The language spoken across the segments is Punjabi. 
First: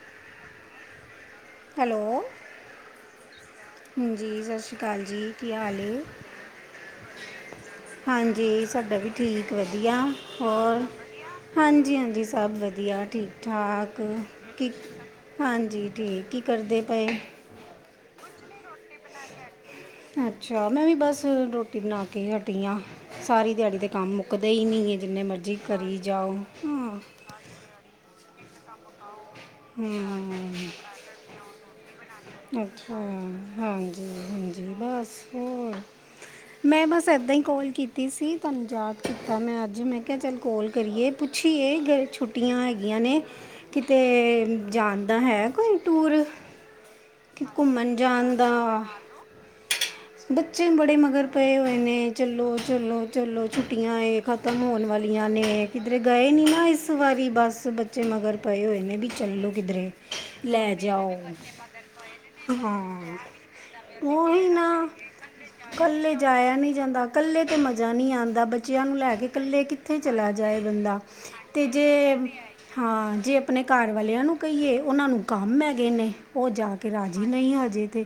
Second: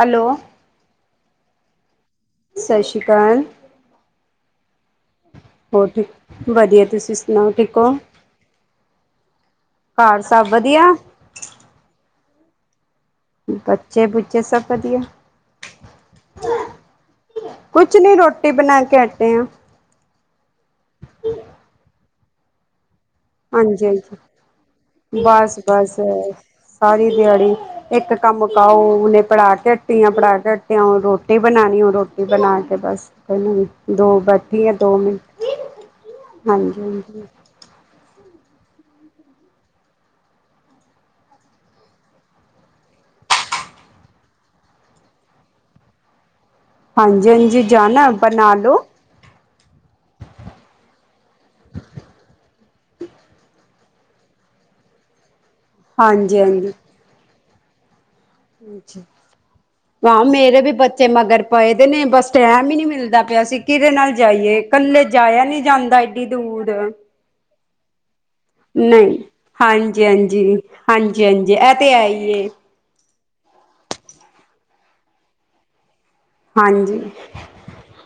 ਹੈਲੋ। ਹੈਲੋ। ਸਤਿ ਸ਼੍ਰੀ ਅਕਾਲ। ਹਾਂਜੀ, ਸਤਿ ਸ਼੍ਰੀ ਅਕਾਲ ਜੀ। ਕੀ ਹਾਲ ਹੋਰ ਏ? ਠੀਕ ਵਧੀਆ ਤੁਸੀਂ ਸੁਣਾਓ ਠੀਕ ਹੋ ਹਾਂਜੀ ਸਾਡਾ ਵੀ ਠੀਕ। ਵਧੀਆ ਘਰ ਸਭ ਹੋਰ? ਵਧੀਆ ਹਾਂਜੀ-ਹਾਂਜੀ ਸਭ ਵਧੀਆ ਠੀਕ ਠਾਕ ਬੱਚੇ ਬੁੱਚੇ ਸਭ ਕੀ, ਵਧੀਆ ਹਾਂਜੀ ਠੀਕ, ਕੀ ਕਰਦੇ ਪਏ? ਕੁਛ ਨੀ, ਰੋਟੀ ਬਣਾ ਕੇ ਅਟੇ ਆ। ਅੱਛਾ, ਮੈਂ ਵੀ ਬਸ ਰੋਟੀ ਬਣਾ ਕੇ ਈ ਹਟੀ ਆ। ਸਾਰੀ ਦਿਆੜੀ ਹਾਂਜੀ ਤੇ ਕੰਮ ਹਾਂਜੀ ਮੁੱਕਦੇ ਈ ਨਈ ਏ, ਜਿੰਨੇ ਮਰਜ਼ੀ ਬਸ ਬਸ ਕਰੀ ਜਾਓ। ਹਾਂ ਸਾਰੀ ਦਿਆੜੀ, ਇੱਕ ਕੰਮ ਮੁਕਾਓ, ਹੁਣੇ ਪੜਾ ਕੇ ਹਟੀ ਆਂ, ਪੜਾ ਕੇ ਹਮ ਹਟੀ ਆਂ, ਹੁਣ ਰੋਟੀ ਬਣਾਉਣੀ ਹੁਣ ਰੋਟੀ, ਬਣਾ ਕੇ ਅੱਛਾ ਬਸ [unintelligible] ਹਾਂਜੀ ਦੋ ਬੈਠੀ ਹਾਂਜੀ ਆ, ਦੋ ਬਸ ਮਿੰਟ। ਹੋਰ ਹਾਂਜੀ ਮੈਂ ਬਸ ਹਾਂਜੀ ਏਦਾਂ ਈ ਕੋਲ ਕੀ ਤੀ ਸੀ, ਤੁਆਨੂੰ ਯਾਦ ਕੀਤਾ ਮੈ ਅਜ, ਮੈ ਕੇਆ ਚੱਲ ਕੋਲ ਕਰੀਏ, ਪੁੱਛੀਏ ਗਏ ਛੁ ਟੀਆਂ ਹੈਗੀਆਂ ਨੇ, ਕਿਤੇ ਜਾਣ ਦਾ ਹੈ ਕੋਈ ਟੂਰ? ਕਿ ਹਾਂਜੀ-ਹਾਂਜੀ ਘੁੰਮਣ ਜਾਣਾ ਏ? ਜਾਣ ਦਾ ਬਨਾ ਲੋ। ਬੱਚੇ ਬੜੇ ਮਗਰ ਪਏ ਹੋਏ ਨੇ, ਚਲੋ-ਚਲੋ-ਚੱਲੋ ਛੁੱਟੀਆਂ ਏ। ਖਤਮ ਹੋਣ ਵਾਲੀਆਂ ਨੇ, ਕਿਧਰੇ ਗਏ ਹਾਂਜੀ ਨਈ ਨਾ ਹਾਂਜੀ ਇਸ ਵਾਰੀ, ਬਸ ਬੱਚੇ ਮਗਰ ਪਏ ਹੋਏ ਹਾਂਜੀ ਨੇ, ਵੀ ਚੱਲੋ ਕਿਧਰੇ, ਹਾਂ ਮੇਰੇ ਵੀ ਲੈ ਬੱਚੇ ਜਾਓ, ਮਗਰ ਪਏ ਦੇ ਨੇ ਬਸ ਟੈਮ ਹੀ ਨਹੀਂ ਹਾਂ। ਮਿਲਦਾ ਪਿਆ ਸੀ ਕਿਹਦੇ ਨਾਲ ਔਹੀ ਜਾਈਏ ਨਾ। ਇਕੱਲੇ ਜਾਇਆ ਨਹੀਂ ਜਾਂਦਾ ਕੱਲੇ ਏਡੀ ਜਾਇਆ ਦੂਰ ਨਹੀ ਜਾਦਾ, ਕਲੇ ਤੇ ਮਜ਼ਾ ਨਈ ਆਂਦਾ, ਬੱਚਿਆਂ ਨੂੰ ਲੈ ਨਹੀਂ ਕੇ ਕੱਲੇ ਕਿੱਥੇ ਹਾਂਜੀ ਚਲਾ ਹਾਂਜੀ ਜਾਏ ਬੰਦਾ? ਹਾਂਜੀ ਹਾਂਜੀ ਤੇ ਇਹ ਹੈ ਜੇ ਹੀ ਏ ਹਾਂ, ਜੇ ਆਪਣੇ ਕਾਰਵਾਲੇਆਂ ਨੂੰ ਕਹੀਏ, ਉਹਨਾਂ ਨੂੰ ਕੰਮ ਹੈੈਗੇ ਨੇ। ਉਹ ਜਾ ਕੇ ਰਾਜ਼ੀ ਨਹੀਂ ਹਜੇ ਤੇ।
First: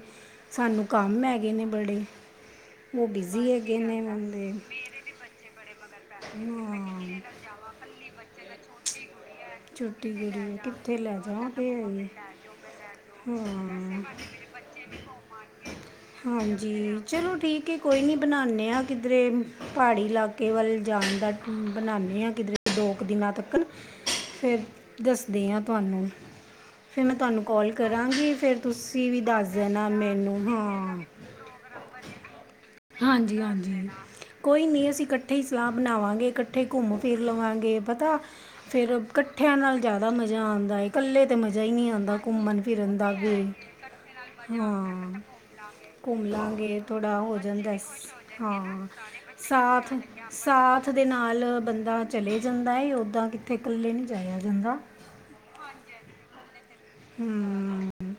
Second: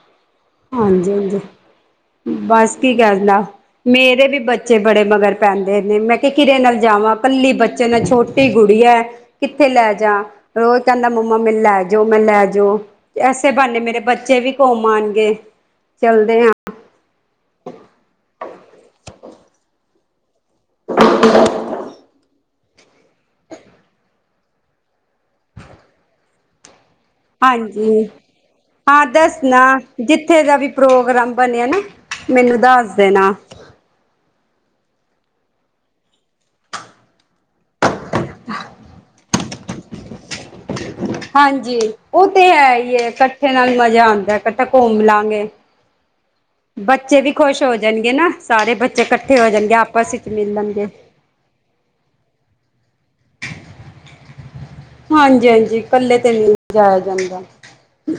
ਸਾਨੂੰ ਕੰਮ ਹਾਂਜੀ-ਹਾਂਜੀ, ਹੈਗੇ ਨੇ ਬੜੇ ਬਸ ਕੀ ਉਹ ਕੇਂਦਾ, ਬਿਜ਼ੀ ਹੈਗੇ ਨੇ ਮੇਰੇ ਵੀ ਬੰਦੇ ਬੱਚੇ ਬੜੇ ਮਗਰ ਪੈਂਦੇ ਨੇ, ਮੈਂ ਕਿਆ ਕਿਦੇ ਨਾਲ ਜਾਵਾਂ, ਹਾਂ ਕੱਲੀ ਬੱਚੇ ਨੇ, ਛੋਟੀ ਗੁਡੀਆ ਐ। ਕਿੱਥੇ ਲੈ ਛੋਟੀ ਜਾ? ਗੁੜੀ ਨੂੰ ਰੋਜ਼ ਕਿੱਥੇ ਕਹਿੰਦਾ ਲੈ ਮੰਮਾ ਜਾਵਾਂ ਮੈਨੂੰ ਤੇ ਲੈ ਜਾਓ, ਮੈਂ ਲੈ ਜਾਓ। ਐਸੇ ਬਾਨੇ ਮੇਰੇ ਹਾਂ ਬੱਚੇ ਵੀ ਕੁਮ ਆਣਗੇ। ਚਲਦੇ ਹਾਂ ਹਾਂਜੀ ਚਲੋ ਠੀਕ ਏ, ਕੋਈ ਨੀ ਬਣਾਨੇ ਆ ਕਿਧਰੇ ਪਆੜੀ ਇਲਾ ਕੇ ਵਲ ਜਾਣ ਦਾ ਬਣਾਣੇ ਆ ਕਿਧਰੇ, ਦੋ ਕੁ ਦਿਨਾਂ ਤੱਕਨ। ਫੇਰ ਦੱਸਦੀ ਆ ਤੁਆਨੂੰ। ਫਿਰ ਮੈਂ ਤੁਆਨੂੰ ਕਾਲ ਹਾਂਜੀ ਕਰਾਂਗੀ, ਫੇਰ ਹਾਂ ਤੁਸੀਂ ਵੀ ਦੱਸ ਦੱਸਣਾ ਦੇਣਾ ਮੈਨੂੰ, ਜਿੱਥੇ ਦਾ ਵੀ ਹਾਂ। ਪ੍ਰੋਗਰਾਮ ਬਣਿਆ ਨਾ, ਮੈਨੂੰ ਦੱਸ ਦੇਣਾ। ਹਾਂਜੀ ਹਾਂਜੀ, ਕੋਈ ਨੀ ਅਸੀ ਇਕਠੇ ਹੀ ਸਲਾਹ ਬਣਾਵਾਂਗੇ, ਇਕਠੇ ਹੀ ਘੁੰਮ ਫਿਰ ਲਵਾਂਗੇ, ਪਤਾ ਫਿਰ ਕਠਿਆਂ ਨਾਲ ਜ਼ਿਆਦਾ ਮਜ਼ਾ ਆਂਦਾ ਏ। ਕਲੇ ਤੇ ਮਜ਼ਾ ਹੀ ਹਾਂਜੀ ਨਹੀ ਆਂਦਾ ਉਹ ਤੇ ਘੁੰਮਣ ਹੈ ਹੀ ਫਿਰਨ ਹੈ ਦਾ ਵੀ, ਇਕੱਠੇ ਨਾਲ ਮਜ਼ਾ ਆਉਂਦਾ ਇਕੱਠਾ ਘੁੰਮ ਹਾਂ। ਲਾਂਗੇ ਘੁੰਮ ਲਾਂਗੇ, ਥੋੜਾ ਬੱਚੇ ਉਹ ਵੀ ਹੋ ਖੁਸ਼ ਜਾਂਦਾ ਏ, ਜਾਣਗੇ ਨਾ ਸ ਸਾਰੇ ਹਾਂ ਬੱਚੇ ਇਕੱਠੇ ਹੋ ਜਾਣਗੇ ਸਾਥ। ਆਪਸ ਵਿੱਚ ਮਿਲਣਗੇ ਸਾਥ ਦੇ ਨਾਲ ਬੰਦਾ ਚਲੇ ਜਾਂਦਾ ਏ, ਓਦਾਂ ਕਿਥੇ ਕਲੇ ਨਹੀ ਜਾਇਆ ਜਾਂਦਾ। ਹਾਂਜੀ-ਹਾਂਜੀ ਇਕਲੇ ਤੇ ਨਈ ਜਾਇਆ ਜਾਂਦਾ,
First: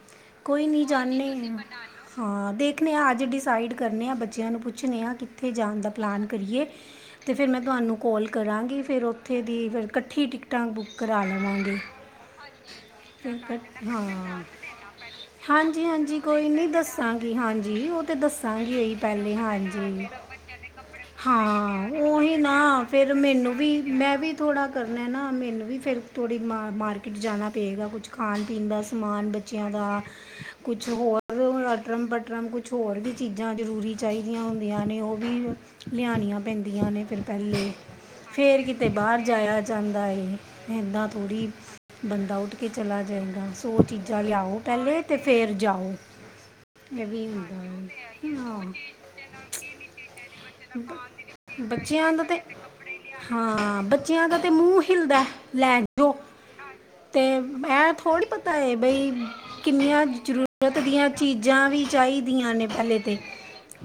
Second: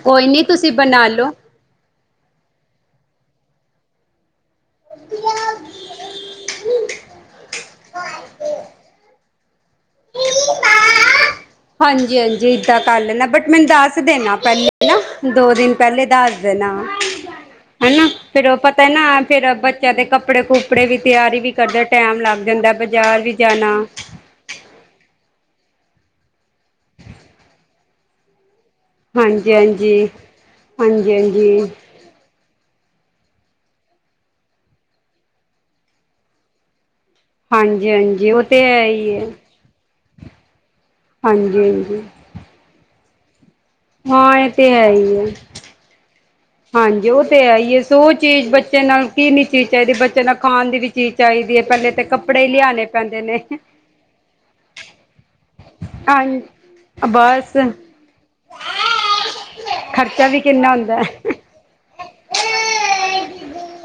ਕੋਈ ਨਈ ਤੁਸੀ ਬਣਾ ਲੋ। ਬਣਾ ਲੋ। ਹਾਂ ਦੇਖਣੇ ਆ ਅਜ ਡਿਸਾਈਡ ਕਰਨੇ ਆ ਬੇ- ਬੱਚਿਆਂ ਨੂੰ ਪੁੱਛਣੇ ਹਾਂ ਕਿਥੇ ਜਾਣ ਦਾ ਪਲੈਨ ਕਰੀਏ ਅਤੇ ਫਿਰ ਮੈਂ ਤੁਹਾਨੂੰ ਕੋਲ ਕਰਾਂਗੀ ਫਿਰ ਉਥੇ ਦੀ ਫਿਰ ਇਕਠੀ ਟਿਕਟਾਂ ਬੁੱਕ ਕਰਾ ਲਵਾਂਗੇ ਹਾਂਜੀ ਹਾਂਜੀ ਏਦਾਂ ਕਰ ਲੈਣਾ ਬਟ ਮੈਨੂੰ ਦੱਸ ਹਾਂ ਦੇਣਾ ਪਹਿਲੇ ਨਾ ਦੋ ਦਿਨ ਹਾਂਜੀ- ਪਹਿਲੇ ਹਾਂਜੀ ਦੱਸ ਕੋਈ ਨੀ ਦੇਣਾ ਦੱਸਾਂ ਹਾਂਜੀ ਉਹ ਹਨਾ ਤੇ ਫੇਰ ਉਹ ਦੱਸਾਂਗੇ ਪਤਾ ਅਸੀ ਨਾ ਪਹਿਲੇ ਫੇਰ ਬੱਚਿਆਂ ਦੇ ਹਾਂਜੀ ਕੱਪੜੇ ਕੁਪੜੇ ਵੀ ਤਿਆਰੀ ਵੀ ਕਰਦੇ ਹਾਂ ਟੈਮ ਉਹੀ ਲੱਗ ਨਾ ਜਾਂਦਾ ਫੇਰ ਬਾਜ਼ਾਰ ਮੈਨੂੰ ਜਾਣਾ ਵੀ ਮੈ ਵੀ ਥੋੜ੍ਹਾ ਕਰਨਾ ਨਾ ਮੈਨੂੰ ਵੀ ਫਿਰ ਥੋੜ੍ਹੀ ਮਾਰਕੀਟ ਜਾਣਾ ਪਵੇਗਾ ਕੁਛ ਖਾਣ ਪੀਣ ਦਾ ਸਮਾਨ ਹਾਂਜੀ ਬੱਚਿਆਂ ਹਾਂਜੀ ਦਾ ਕੁਛ ਹਾਂਜੀ ਹੋਰ ਹਾਂਜੀ ਅਟਰ੍ਰੰ ਅਟਰਮ ਕੁਛ- ਕੁਛ ਹੋਰ ਵੀ ਚੀਜ਼ਾਂ ਜ਼ਰੂਰੀ ਚਾਹੀਦੀਆਂ ਹੁੰਦੀਆਂ ਨੇ ਉਹ ਵੀ ਲਿਆਉਣੀਆਂ ਪੈਂਦੀਆਂ ਨੇ ਫਿਰ ਪਹਿਲੇ ਹਾਂਜੀ ਹਾਂਜੀ ਉਹ ਫੇਰ ਤੇ ਹੈ ਕਿਤੇ ਹੀ ਬਾਹਰ ਹੈ ਜਾਇਆ ਜਾਂਦਾ ਏ ਅਤੇ ਇੱਦਾਂ ਥੋੜ੍ਹੀ ਹਾਂਜੀਜੀ [unintelligible] ਦਾ ਉਠ ਕੇ ਚਲਾ ਜਾਏਦਾ ਸੋ ਉਹ ਚੀਜ਼ਾਂ ਹਾਂ ਇਹ ਲਿਆਓ ਤੇ ਹੈ ਪਹਿਲੇ ਹੀ ਤੇ ਹੈ ਫੇਰ ਜਾਓ ਇਹ ਹਾਂਜੀ ਉਹ ਵੀ ਤੇ ਹੁੰਦਾ ਹੈ। ਹੀ ਹੈ। ਸੋ ਉਹ ਚੀਜ਼ ਹਾਂ ਬੱਚੇ ਨਾਲ ਕਿਨੀ ਚੀਜ਼ ਚਾਹੀਦੀ ਬੱਚਿਆਂ ਨਾਲ ਖਾਣ ਦੀ ਵੀ ਚੀਜ਼ ਚਾਹੀਦੀ ਹੈ। ਪਹਿਲੇ ਤੇ ਬੱਚਿਆਂ ਦਾ ਕੱਪੜੇ ਹੀ ਲਿਆਣੇ ਪੈਂਦੇ ਨੇ ਹਾਂ ਬੱਚਿਆਂ ਦਾ ਤੇ ਮੂੰਹ ਹਿਲਦਾ ਲੈ ਜੋ ਹਾਂਜੀ ਅਤੇ ਬਸ ਮੈਂ ਥੋੜ੍ਹ ਪਤਾ ਹੈ। ਬਈ ਕਿਨੀਆਂ ਖਰਚਾ ਵੀ ਕਿੰਨਾ ਜ਼ਰੂਰਤ ਹੁੰਦਾ ਦੀਆਂ ਚੀਜ਼ਾਂ ਵੀ ਚਾਹੀਦੀਆਂ ਨੇ ਪਹਿਲੇ ਤੇ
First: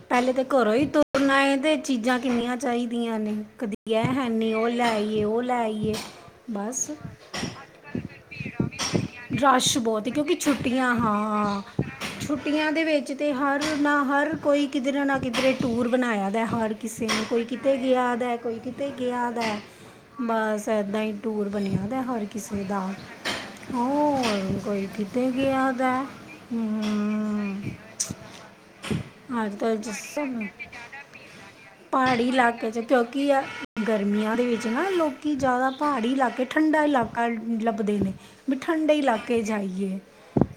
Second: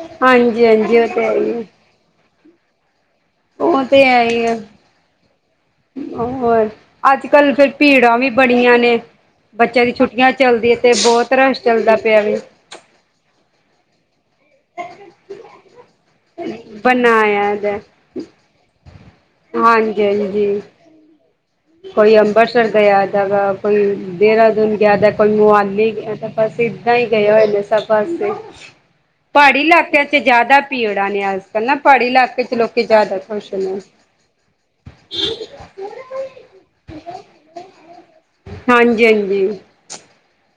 ਪਹਿਲੇ ਤੇ ਹਾਂਜੀ ਘਰੋ ਹੀ ਹਾਂਜੀ ਉਹ ਹੈ ਹੀ ਤੋਰਨਾਏ ਹੈ ਤੇ ਇਹ ਚੀਜਾ ਕਿਨੀਆਂ ਚਾਹੀਦੀਆਂ ਨੇ ਉਹ ਕਦੀ ਤੇ ਇਹ ਹੈ ਹੀ ਹੈਨੀ ਹੈ ਉਹ ਲੈਏ ਉਹ ਲੈਈਏ ਹੋਰ ਅਜ ਕਲ ਫਿਰ ਭੀੜਾਂ ਵੀ ਬਣੀਆਂ ਨੇ ਰਸ਼ ਬੱਚਿਆਂ ਦੀ ਬਹੁਤ ਹੈ ਛੁੱਟੀਆਂ ਕਿਉਂਕਿ ਚਲਦੀ ਤੇ ਛੁੱਟੀਆਂ ਬਹੁਤ ਹਾਂ ਰਸ਼ ਚੱਲਦਾ ਪਿਆ ਵੀ ਛੁੱਟੀਆਂ ਦੇ ਵਿਚ ਤੇ ਹਰ ਨਾ ਹਰ ਕੋਈ ਕਿਧਰੇ ਨਾ ਕਿਧਰੇ ਟੂਰ ਬਣਾਇਆ ਹੈ, ਹਰ ਕਿਸੇ ਨੂੰ ਕੋਈ ਬਣਾਇਆ ਦਾ ਕਿਤੇ ਗਿਆ ਦੈ ਕੋਈ ਕਿਤੇ ਗਿਆ ਦੈ ਹਾਂਜੀ ਹਾਂਜੀ ਬਸ ਏਦਾਂ ਹੀ ਟੂਰ ਬਣਿਆ ਦਾ ਹੈ ਕੋਈ ਹਰ ਕਿਸੇ ਅੰਬਰਸਰ ਗਿਆ ਦਾ ਵਾ ਕੋਈ ਹੋਰ ਦੇਹਰਾਦੂਨ ਕੋਈ ਗਿਆ ਦੈ ਕਿਤੇ ਕੋਈ ਗਿਆ ਦਾ ਮੋਹਾਲੀ ਹੈ। ਗਿਆ ਬਸ ਏਦਾਂ ਹੀ ਗਏ ਹੋਏ ਹਮ ਨੇ ਸਭ ਪਾਸੇ ਅੱਜ ਪਹਾੜੀ ਕੱਲ੍ਹ ਇਲਾਕਿਆਂ ਚ ਜਿਸ ਜ਼ਿਆਦਾ ਭੀੜ ਜਾ ਨੇਿਆ [unintelligible] ਪਹਾੜੀ ਇਲਾਕੇ ਚ ਕਿਉਂਕਿ ਨੇ ਗਰਮੀਆਂ ਦੇ ਵਿੱਚ ਨਾ ਲੋਕੀ ਜ਼ਿਆਦਾ ਪਹਾੜੀ ਇਲਾਕੇ ਠੰਡਾ ਇਲਾਕਾ ਲੱਭਦੇ ਨੇ ਬ ਠੰਡੇ ਹਾਂਜੀ ਇਲਾਕੇ ਹਾਂਜੀ ਜਾਈਏ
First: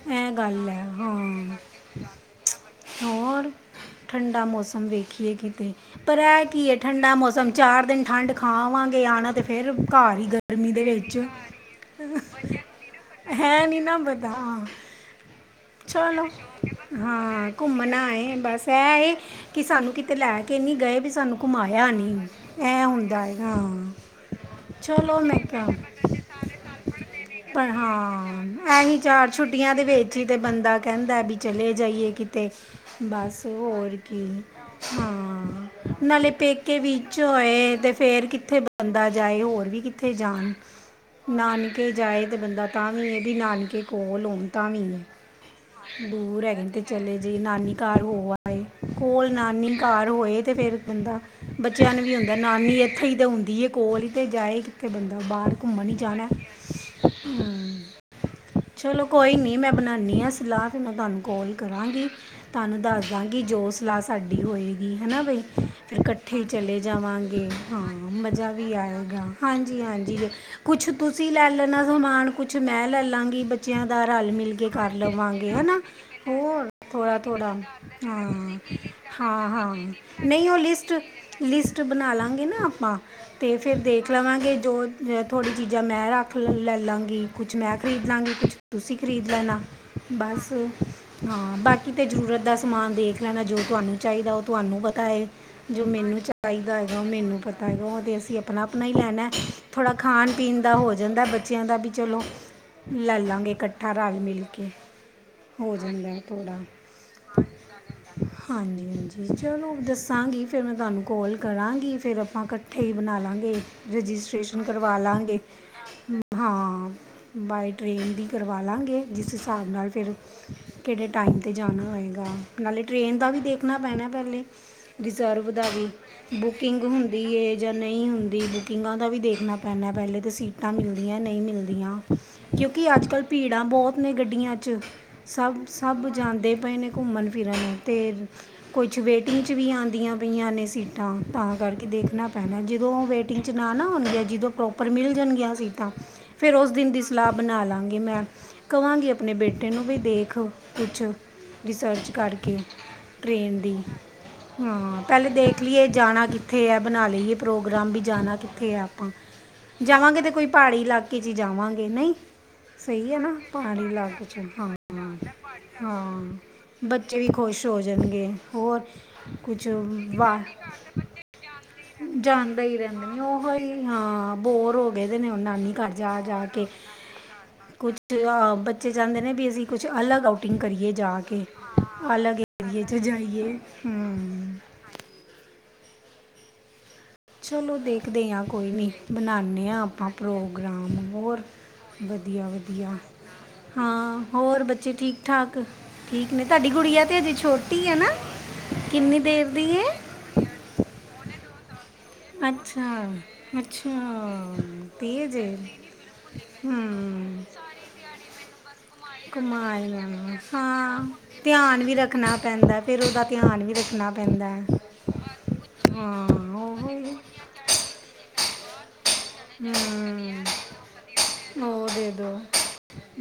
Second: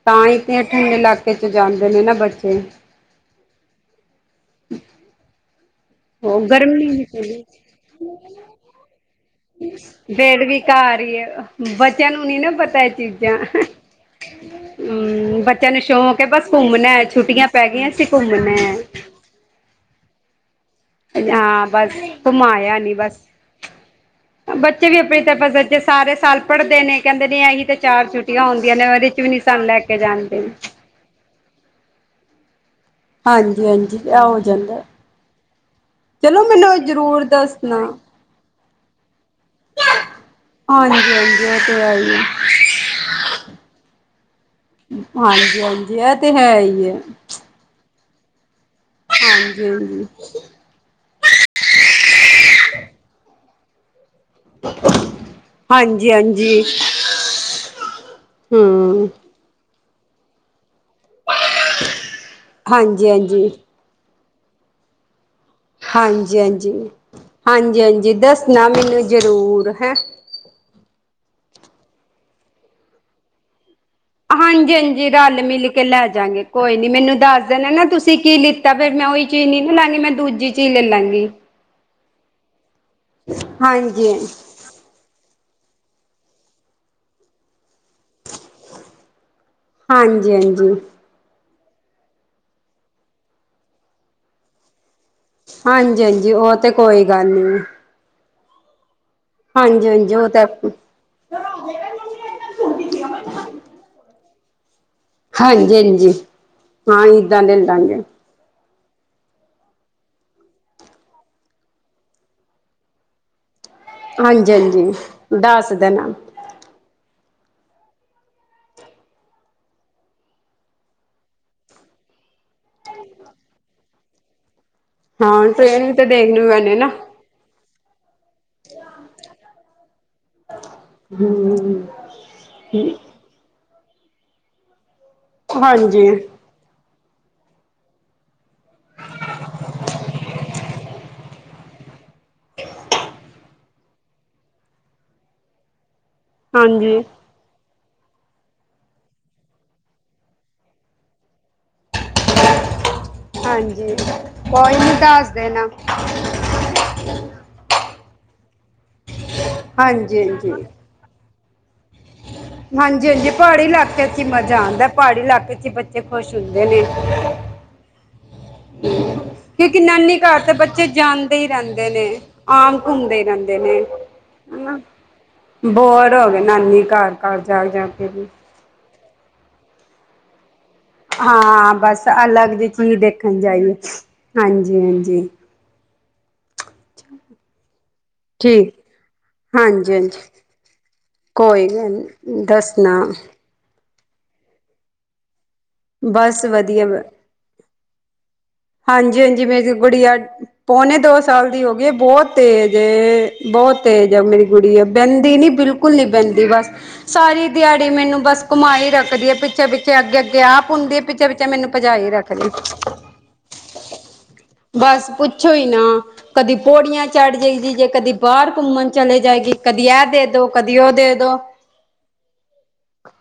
ਤਾਂ ਇਹਂ ਹੀ ਤੇ ਗੱਲ ਐ ਠੰਡੇ ਇਲਾਕੇ ਚ ਹਾਂ। ਜਾਂਦੇ ਨੇ ਨਾ ਬੱਚੇ ਹੋਰ ਠੰਡਾ ਮੌਸਮ ਵੇਖੀਏ। ਕਿਤੇ ਪਰ ਹੈ ਉਹ ਕੀ ਏ? ਗਰਮੀ ਠੰਡਾ ਨੀ ਮੌਸਮ ਚਾਰ ਦਿਨ ਠੰਡ ਖਾ ਆਵਾਂਗੇ ਆਣਾ ਤੇ ਫੇਰ ਘਰ ਈ ਡੇਢ ਗਰਮੀ ਵੀਕਾ ਦੇ ਆ ਵਿੱਚ ਰਹੀ ਹੈ ਬੱਚਿਆਂ ਨੂੰ ਨੀ ਨਾ ਪਤਾ ਇਹ ਐ‌ ਨੀ ਨਾ ਪਤਾ ਹੂੰ ਬੱਚਿਆਂ ਨੂੰ ਸ਼ੌਕ ਹੈ ਚਲੋ ਬਸ ਘੁੰਮਣਾ ਛੁੱਟੀਆਂ ਹਾਂ ਪੈ ਗਈਆਂ ਘੁੰਮਣਾ ਸੀ ਹੈ ਘੁੰਮਣਾ ਬਸ ਇਹ ਹੈ ਕਿ ਸਾਨੂੰ ਕਿਤੇ ਲੈ ਕੇ ਨਹੀ ਗਏ ਵੀ ਸਾਨੂੰ ਹਾਂ ਘੁੰਮਾਇਆ ਬਸ ਨਹੀ ਘੁਮਾਇਆ ਐਂ ਨੀ ਬਸ ਹੁੰਦਾ ਹੈਗਾ ਬੱਚੇ ਵੀ ਆਪਣੀ ਤਤੇ ਸਾਰੇ ਸਾਲ ਪੜ੍ਹਦੇ ਨੇ ਕਹਿਦੇ ਨੇ ਇਹੀ ਪਰ ਤਾਂ ਚਾਰ ਛੁੱਟੀਆਂ ਹੁੰਦੀ ਹਾਂ ਜਨਵਰੀ ਵਿਚ ਵੀ ਸਾਨੂੰ ਨਹੀ ਲੈ ਕੇ ਜਾਣਗੇ ਨਾ ਕਹਿੰਦਾ ਵੀ ਚਲੇ ਜਾਈਏ ਕਿਤੇ ਬਸ ਹਾਂਜੀ ਹੋਰ ਹਾਂਜੀ ਇਹ ਕੀ ਹੋ ਜਾਂਦਾ ਹਾਂ ਨਾਲੇ ਚਲੋ ਮੈਨੂੰ ਪੇਕੇ ਵਿਚ ਜ਼ਰੂਰ ਹੋਏ ਦੱਸਣਾ ਤੇ ਫੇਰ ਕਿੱਥੇ ਬੰਦਾ ਜਾਏ ਹੋਰ ਵੀ ਕਿਥੇ ਜਾਣ ਹਾਂਜੀ ਹਾਂਜੀ ਇਹ ਤੇ ਨਾਨਕੇ ਹੈ ਹੀ ਹੈ ਜਾਏ ਤੇ ਬੰਦਾ ਤਾਂ ਵੀ ਇਹਦੇ ਨਾਨਕੇ ਕੋਲ ਹੋਣ ਤਾਂ ਵੀ ਹੈ। ਹਾਂਜੀ- ਹਾਂਜੀ ਇਹ ਤੇ ਹੈ। ਹੀ ਹੈ। ਜੇ ਨਾਨੀ ਘਰ ਹੋਏ ਕੋਲ ਹਾਂਜੀ ਨਾਨੀ ਹਾਂਜੀ ਘਰ ਹੋਏ ਤੇ ਫੇਰ ਬੰਦਾ ਬੱਚਿਆਂ ਨੂੰ ਵੀ ਹੁੰਦਾ ਨਾਨੀ ਇਥੇ ਹੀ ਤਾਂ ਹੁੰਦੀ ਕੋਲ ਤੇ ਜਾਏ ਕਿਤੇ ਬੰਦਾ ਬਾਹਰ ਘੁੰਮਣ ਹਾਂਜੀ ਜਾਣਾ ਹਾਂਜੀ ਚਲੋ ਹਮ ਕੋਈ ਨੀ ਮੈਂ ਬਣਾਨੀ ਸ ਸਲਾਹ ਤਾਂ ਮੈਂ ਤਾਨੂੰ ਕੋਲ ਕਰਾਂਗੀ ਤਾਨੂੰ ਹਾਂਜੀ ਦੱਸ ਦਾਂਗੀ ਹਾਂਜੀ ਜੋ ਸਲਾਹ ਸਾਡੀ ਹੋਏਗੀ ਹਨਾ ਬਈ ਫਿਰ ਹਾਂਜੀ ਇਕੱਠੇ ਹਾਂਜੀ ਚਲੇ ਜਾਵਾਂਗੇ ਹਾਂਜੀ ਹਾਂ ਹਾਂਜੀ ਮਜ਼ਾ ਦੱਸਣਾ ਵੀ ਮੈਨੂੰ ਆਏਗਾ ਜ਼ਰੂਰ ਹਾਂਜੀ ਹੈਂ ਹਾਂਜੀ ਕੁਛ ਤੁਸੀਂ ਲੈ ਲੈਣਾ ਸਮਾਨ ਕੁਛ ਮੈਂ ਲੈ ਲਾਂਗੀ ਬੱਚਿਆਂ ਦਾ ਰਲ ਮਿਲ ਕੇ ਹਾਂਜੀ ਕਰ ਹਾਂਜੀ ਲਉ ਰਲ ਗੇ ਮਿਲ ਨਾ ਕੇ ਲੈ ਜਾਗੇ ਹੋ ਕੋਈ ਨੀ ਥੋੜਾ ਮੈਨੂੰ ਦੱਸ ਥੋੜਾ ਦੇਣਾ ਨਾ ਤੁਸੀਂ ਕੀ ਹਾਂ ਲਿੱਤਾ ਫਿਰ ਮੈਂ ਉਹੀ ਹਾਂ ਚੀਜ਼ ਨੀ ਨਾ ਹਾਂ ਲਾਂਗੀ ਮੈਂ ਨਹੀਂ ਦੂਜੀ ਉਹ ਚੀਜ਼ ਲੈ ਲਿਸਟ ਲਾਂਗੀ ਲਿਸਟ ਬਣਾ ਲਾਂਗੇ ਨਾ ਆਪਾਂ ਤੇ ਫਿਰ ਹਾਂਜੀ ਦੇਖ ਲਾਂਗੇ। ਕਿ ਜੋ ਥੋੜੀ ਚੀਜ਼ਾਂ ਮੈਂ ਰੱਖ ਲੈ ਲਾਂਗੀ ਕੁਛ ਮੈਂ ਖਰੀਦ ਲਾਂਗੀ ਕੁਛ ਤੁਸੀਂ ਖਰੀਦ ਲੈਣਾ ਹਾਂਜੀ ਬਸ। ਹਾਂਜੀ ਹਾਂ ਬਾਕੀ ਤੇ ਜ਼ਰੂਰਤ ਦਾ ਸਮਾਨ ਦੇਖ ਲੈਣਾ। ਜੋ ਤੁਹਾਨੂੰ ਚਾਹੀਦੈ ਓ ਤੁਹਾਨੂੰ ਪਤਾ ਏ। ਜੋ ਹਾਂਜੀ ਮੈਨੂੰ ਹਾਂਜੀ ਉਹ ਤੇ ਚਾਹੀਦਾ ਹੋਏਗਾ, ਕੋਈ ਗੱਲ ਮੈਨੂੰ ਨੀ ਪਤਾ ਹੋਏਗਾ ਉਹ ਤੇ ਅਸੀਂ ਆਪਣਾ- ਆਪਣਾ ਹੀ ਲੈਣੈ। ਹਾਂਜੀ ਥੋੜਾ ਹਾਂਜੀ ਉਹ ਖਾਣ- ਤਾਂ ਪੀਣ ਦਾ ਹੋ। ਜਾਂਦਾ ਬੱਚਿਆਂ ਦਾ ਵੀ ਚਲੋ ਲੈ ਲਾਂਗੇ ਇਕੱਠਾ ਰਲ ਮਿਲ ਕੇ ਹੋ ਹਾਂਜੀ-ਹਾਂਜੀ ਜਾਂਦਾ ਹਾਂ ਇੱਦਾਂ ਦੇ ਲਾਂਗੇ। ਹਾਂਜੀ-ਹਾਂਜੀ ਚਲੋ ਦੱਸਾਂਗੀ। ਫਿਰ ਮੈਂ ਤੁਹਾਨੂੰ ਕੋਲ ਕਰਾਂਗੀ ਫਿਰ ਆਪਾਂ ਕ ਇਕੱਠੇ ਹੀ ਬਣਾ ਲਵਾਂਗੇ, ਹਾਂਜੀ ਰਜਿਸਟ੍ਰੇਸ਼ਨ ਹਾਂਜੀ ਕਰਵਾ ਲਾਂਗੇ। ਦੱਸ ਦੇਣਾ ਹਾਂ ਬਾਏ ਟ੍ਰੇਨ ਦੀ ਕਰਵਾ ਲਾਂਗੇ, ਜਿਸ ਹਿਸਾਬ ਨਾਲ ਫੇਰ- ਕਿਹੜੇ ਟਾਈਮ ਤੇ ਜਾਣਾ ਹੋਏਗਾ। ਨਾਲੇ ਟ੍ਰੇਨ ਦਾ ਵੀ ਦੇਖਣਾ ਪੈਣਾ ਪਹਿਲੇ ਹਾਂ ਰਿਜ਼ਰਵ ਦਾ ਟ੍ਰੇਨ ਵੀ ਤਾਂ ਦੇਖਣੀ ਪੈਣੀ ਬੁਕਿੰਗ ਨਾ ਹੁੰ ਹੁੰਦੀ ਏ ਜਾਂ ਨਹੀਂ ਹੁੰਦੀ, ਬੁਕਿੰਗਾਂ ਦਾ ਵੀ ਦੇਖਣਾ ਪੈਣਾ ਪਹਿਲੇ ਤਾਂਸੀ। ਸੀਟਾਂ ਮਿਲਦੀਆਂ ਨਈ ਮਿਲਦੀਆਂ। ਕਿਉਂਕਿ ਅੱਜ-ਕੱਲ੍ਹ ਭੀੜਾਂ ਬਹੁਤ ਨੇ ਗੱਡੀਆਂ ਚ ਸਭ-ਸਭ ਹਾਂਜੀ ਜਾਂਦੇ ਪਏ ਨੇ ਘੁੰਮਣ ਫਿਰਨ ਤੇ ਕੁਛ ਵੇਟਿੰਗ ਚ ਵੀ ਆਂਦੀਆਂ ਪਈਆਂ ਨੇ ਸੀਟਾਂ ਤਾਂ ਕਰਕੇ ਦੇਖਣਾ ਪੈਣਾ। ਜਦੋਂ ਵੇਟਿੰਗ ਚ ਨਾ-ਨਾ ਹੋਣਗੀਆਂ। ਜਦੋਂ ਪ੍ਰੋਪਰ ਮਿਲ ਜਾਣਗੀਆਂ ਸੀਟਾਂ ਫੇਰ ਓਸ ਦਿਨ ਦੀ ਹਾਂਜੀ ਸਲਾਹ ਬਣਾ ਲਾਗੀ ਮੈਂ ਕਵਾਂਗੀ। ਆਪਣੇ ਬੇਟੇ ਨੂੰ ਵੀ ਦੇਖ ਕੁਛ ਰਿਸਰਚ ਕਰਕੇ ਟ੍ਰੇਨ ਦੀ ਹਾਂਜੀ ਕੋਈ ਨਹੀਂ ਹਾਂ ਦੱਸ ਪਹਿਲੇ ਦੇਖ ਦੇਣਾ ਲਈਏ ਜਾਣਾ ਕਿ ਕਿੱਥੇ ਹੈ ਬਣਾ ਲਈਏ ਪ੍ਰੋਗਰਾਮ ਵੀ ਜਾਣਾ ਕਿੱਥੇ ਆ ਆਪਾਂ। ਜਾਵਾਂਗੇ ਹਾਂਜੀ ਤੇ ਕੋਈ ਹਾਂਜੀ ਪਹਾੜੀ ਇਲਾਕੇ ਕਿ ਜੀ ਜਾਵਾਂਗੇ। ਨਹੀਂ? ਹਾਂਜੀ ਸਹੀ ਹੈ ਹਾਂਜੀ। ਨਾ ਪਹਾੜੀ ਇਲਾਕੇ 'ਚ ਮਜ਼ਾ ਹਾਂ ਆਉਂਦਾ ਪਹਾੜੀ ਇਲਾਕੇ ਚ ਬੱਚੇ ਖੁਸ਼ ਹਾਂ ਹੁੰਦੇ ਨੇ। ਬੱਚੇ ਵੀ ਖੁਸ਼ ਹੋ ਜਾਣਗੇ। ਹੋਰ ਕੁਛ ਕਿਉਂਕਿ ਨਾਨੀ ਵ ਘਰ ਤੇ ਬੱਚੇ ਜਾਂਦੇ ਰਹਿੰਦੇ। ਨੇ ਜਾਂਦਾ ਹੀ ਆਮ ਰਹਿੰਦਾ ਘੁੰਮਦੇ ਨੇ ਉਹ ਰਹਿੰਦੇ ਨੇ ਹੀ ਹਾਂ ਬੋਰ ਹਨਾ ਹੋ ਗਏਦੇ ਨੇ ਨਾਨੀ ਘਰ ਬੋਰ ਜਾ ਹੋ ਗਏ ਜਾ ਕੇ। ਨਾਨੀ ਘਰ ਘਰ ਜਾ ਜਾ ਕੁਛ ਕੇ ਵੀ ਬੱਚੇ ਚਾਹੁੰਦੇ ਨੇ ਵੀ ਅਸੀਂ ਕੁਛ ਅਲੱਗ ਆਊਟਿੰਗ ਕਰੀਏ। ਜਾ ਕੇ ਹਾਂ ਬਸ ਅਲੱਗ ਜਿਹੀ ਏਰੀਏ 'ਚ ਚੀਜ਼ ਦੇਖਣ ਜਾਈਏ। ਹੂੰ ਹਾਂਜੀ ਹਾਂਜੀ। ਚਲੋ ਦੇਖਦੇ ਹਾਂ ਕੋਈ ਠੀਕ ਨੀ। ਮਨਾਉਦੇ ਹਾਂ ਹਾਂਜੀ ਆਪਾਂ ਹਾਂਜੀ ਪ੍ਰੋਗਰਾਮ ਹੋਰ। ਕੋਈ ਗ ਨਹੀਂ, ਵਧੀਆ ਦੱਸਣਾ ਵਧੀਆ ਹਾਂ ਹੋਰ ਬੱਚੇ ਠੀਕ- ਠਾਕ ਠੀਕ ਬਸ ਨੇ, ਤੁਹਾਡੀ ਵਧੀਆ ਗੁੜੀਆ ਤੇ ਹਜੇ ਛੋਟੀ ਆ ਨਾ। ਕਿੰਨੀ ਹਾਂਜੀ- ਹਾਂਜੀ ਦੇਰ ਦੀ ਮੇਰੀ ਹੈ ਗੁੜੀਆ ਪਉਣੇ ਦੋ ਸਾਲ ਦੀ ਹੋ। ਬਹੁਤ ਤੇਜ ਅੱਛਾ ਏ ਬਹੁਤ ਅੱਛਾ ਤੇਜ ਆ ਮੇਰੀ ਗੁੜੀਆ ਆ ਬਹਿੰਦੀ ਤੇਜ ਨੀ ਹੈ ਬਿਲਕੁਲ ਕੁਲ ਨੀ ਪੈਂਦੀ ਬਸ ਹਮ ਸਾਰੀ ਦਿਹਾੜੀ ਮੈਨੂੰ ਬਸ ਘੁਮਾਈ ਰੱਖਦੀ ਏ ਕਮਾਲ ਪਿੱਛੇ-ਪਿੱਛੇ, ਹੈ ਅੱਗੇ-ਅੱਗੇ ਆਪ ਹੁੰਦੀ ਹਾਂ ਏ। ਪਿੱਛੇ -ਪਿੱਛੇ ਮੈਨੂੰ ਧਿਆਨ ਵੀ ਭਜਾਈ ਰੱਖਣਾ ਰੱਖਦੀਏ। ਪੈਂਦਾ ਫਿਰ ਉਹਦਾ ਧਿਆਨ ਵੀ ਰੱਖਣਾ ਪੈਂਦੈ ਐ। ਬਸ ਪੁੱਛੋ ਈ ਨਾ ਕਦੀ ਉਹ ਪੋੜੀਆਂ ਚੜ ਜਾਂਈਦੀ ਜੇ ਕਦੀ ਬਾਹਰ ਘੁੰਮਣ ਚਲੇ ਜਾਏਗੀ ਕਦੀ ਇਹ ਦੇ ਦੋ, ਕਦੀ ਉਹ ਦੇ ਦੋ। ਹੋ ਦੇਦੋ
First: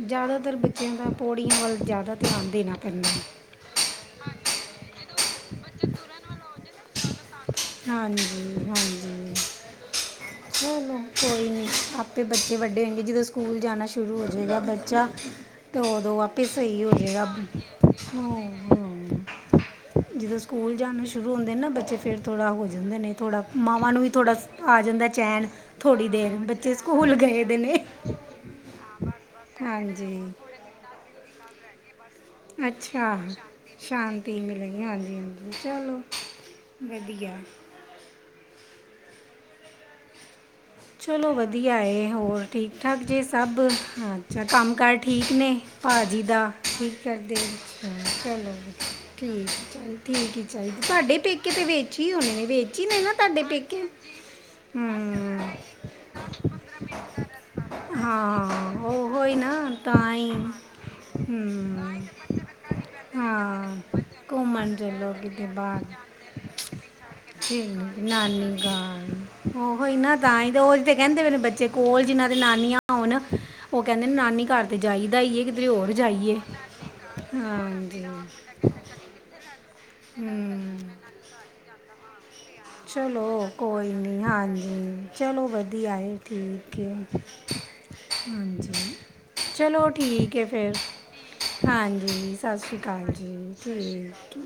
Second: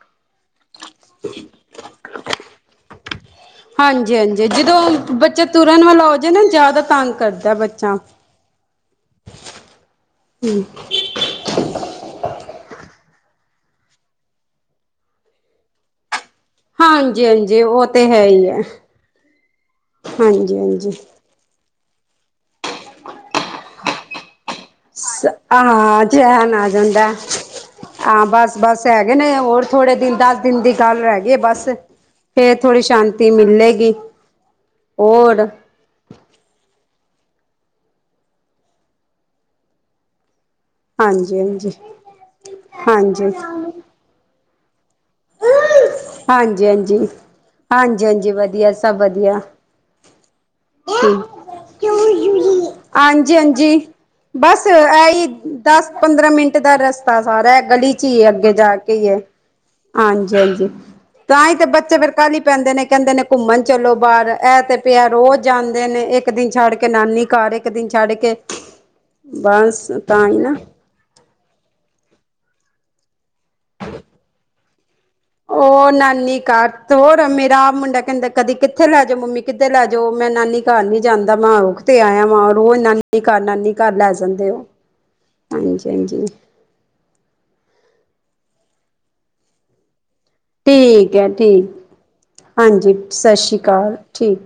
ਜ਼ਿਆਦਾ ਉੱਧਰ ਬੱਚਿਆਂ ਦਾ ਪੌੜੀਆਂ ਵੱਲ ਜ਼ਿਆਦਾ ਧਿਆਨ ਦੇਣਾ ਪੈਂਨਾ। ਹਾਂਜੀ-ਹਾਂਜੀ ਜਦੋਂ ਬੱਚਾ ਤੁਰਨ ਵਾਲਾ ਹੋ ਜੇ ਨਾ ਜ਼ਿਆਦਾ ਤੰਗ ਕਰਦਾ। ਬੱਚਾ ਹਾਂਜੀ-ਹਾਂਜੀ ਹੂੰ-ਹੂੰ। ਕੋਈ ਨਹੀਂ ਆਪੇ ਬੱਚੇ ਵੱਡੇ ਹੋਏਗੇ। ਜਦੋਂ ਸਕੂਲ ਜਾਣਾ ਸ਼ੁਰੂ ਹੋ ਜਾਵੇਗਾ। ਬੱਚਾ ਤੇ ਦੋ ਆਪ। ਤੇ ਸਹੀ ਹੋ ਹਾਂਜੀ ਜਾਏਗਾ। ਹਾਂਜੀ ਉਹ ਤੇ ਹੈ ਹੀ ਹੈ ਜਦੋਂ ਹਾਂਜੀ ਸਕੂਲ ਹਾਂਜੀ ਜਾਂਣ ਸ਼ੁਰੂ ਹੁੰਦੇ ਨਾ ਬੱਚੇ ਫੇਰ ਥੋੜਾ ਹੋ ਜਾਂਦੇ ਥੋੜ੍ਹਾ ਮਵਾਂ ਨੂੰ ਵੀ ਥੋੜਾ ਆ ਜਾਂਦਾ ਚੈਨ ਹਾਂ ਥੋੜ੍ਹੀ ਦੇਰ ਚੈਨ ਆ ਬੱਚੇ ਜਾਂਦਾ ਸਕੂਲ ਗਏ ਦੇ ਨੇ। ਹਾਂ ਬਸ ਬਸ ਹੈਗੇ ਨੇ ਹੋਰ ਥੋੜੇ ਦਿਨ ਹਾਂਜੀ ਦਸ ਦਿਨ ਦੀ ਗੱਲ ਰਹਿ ਗਈ ਬਸ। ਫੇਰ ਥੋੜ੍ਹੀ ਅੱਛਾ ਸ਼ਾਂਤੀ ਮਿਲੇਗੀ ਸ਼ਾਂਤੀ ਮਿਲੇਗੀ ਹਾਂਜੀ ਹੋਰ ਹਾਂਜੀ ਚਲੋ। ਵਧੀਆ। ਚਲੋ ਹਾਂਜੀ ਹਾਂਜੀ ਵਧੀਆ ਐ ਹੋਰ ਠੀਕ ਠਾਕ ਜੇ ਹਾਂਜੀ ਸਭ? ਅੱਛਾ ਕੰਮ ਕਾਰ ਠੀਕ ਨੇ? ਭਾਜੀ ਦਾ ਹਾਂਜੀ ਕੀ ਹਾਂਜੀ ਕਰਦੇ? ਹਾਂਜੀ ਹਾਂਜੀ ਚਲੋ ਜੀ ਵਧੀਆ ਸਭ ਵਧੀਆ ਠੀਕ ਜੇ। ਠੀਕ ਐ ਚਲੋ ਤੁਹਾਡੇ ਪੇਕੇ ਤੇ ਵੇਚ ਹੀ ਹੋਣੇ ਨੇ ਵੇਚ ਹੀ ਨੇ ਨਾ ਹਾਂਜੀ ਤੁਹਾਡੇ ਹਾਂਜੀ ਪੇਕੇ? ਬਸ ਐਹੀ ਹਮ ਦੱਸ। ਪੰਦਰਾਂ ਮਿੰਟ ਦਾ ਰਸਤਾ ਸਾਰਾ ਹੈ ਗਲੀ ਚ ਹੀ ਹੈ ਅੱਗੇ ਜਾ ਹਾਂ ਕੇ ਹੀ ਐ। ਉਹ ਨਾ ਤਾਂ ਹੀ ਹਾਂਜੀ ਹਾਂਜੀ। ਤਾਂ ਹੀ ਤੇ ਬੱਚੇ ਹਮ ਫਿਰ ਕਾਹਲੀ ਪੈਂਦੇ ਨੇ, ਕਹਿੰਦੇ ਨੇ ਘੁੰਮਣ ਹਾਂ ਚਲੋ ਬਾਹਰ, ਐ ਘੁੰਮਣ ਤੇ ਪਿਆ ਚੱਲੋ ਰੋਜ਼ ਕਿਤੇ ਬਾਹਰ ਜਾਂਦੇ ਨੇ, ਇੱਕ ਇੱਕ ਦਿਨ ਛੱਡ ਕੇ ਨਾਨੀ ਘਰ, ਇੱਕ ਸਹੇਲੀ ਦਿਨ ਦੀ ਛੱਡ ਕੇ, ਨਾਨੀ ਘਰ ਉਹ ਬਸ ਤਾਂ ਹੀ ਨਾ ਤੇ ਉਹ ਤੇ ਕਹਿੰਦੇ ਬੱਚੇ ਕੋਲ, ਜਿਹਨ੍ਹਾਂ ਦੇ ਨਾਨੀਆਂ ਹੋਣ, ਉਹ ਕਹਿੰਦੇ ਨੇ ਨਾਨੀ ਘਰ ਤੇ ਜਾਈਦਾ, ਕਿਤੇਰੇ ਹੋਰ ਉਹ ਜਾਈਏ, ਨਾਨੀ ਘਰ ਹੋਰ ਹਾਂ ਮੇਰਾ ਮੁੰਡਾ ਕਹਿੰਦਾ ਕਦੀ ਕਿੱਥੇ ਲੈ ਜੋ ਮੰਮੀ ਕਿੱਧੇ ਲੈ ਜੋ ਮੈਂ ਨਾਨੀ ਹਮ ਘਰ ਨੀ ਜਾਂਦਾ ਮੈਂ ਰੁਖ ਤੇ ਆਇਆ ਵਾਂ। ਰੋਜ਼ ਨਾਨੀ ਘਰ ਚਲੋ, ਨਾਨੀ ਕੋਈ ਘਰ ਲੈ ਨਹੀਂ ਜਾਂਦੇ ਹੋ ਹਾਂਜੀ, ਚਲੋ ਵਧੀਆ ਹੈ ਹਾਂਜੀ-ਹਾਂਜੀ ਠੀਕ ਓਕੇ, ਹਾਂਜੀ ਚਲੋ ਠੀਕ ਏ। ਫਿਰ, ਠੀਕ ਹੈ ਠੀਕ ਹਾਂਜੀ ਸਤਿ ਸ੍ਰੀ ਹਾਂਜੀ ਅਕਾਲ ਸਤਿ ਜੀ, ਸ਼੍ਰੀ ਅਕਾਲ ਠੀਕ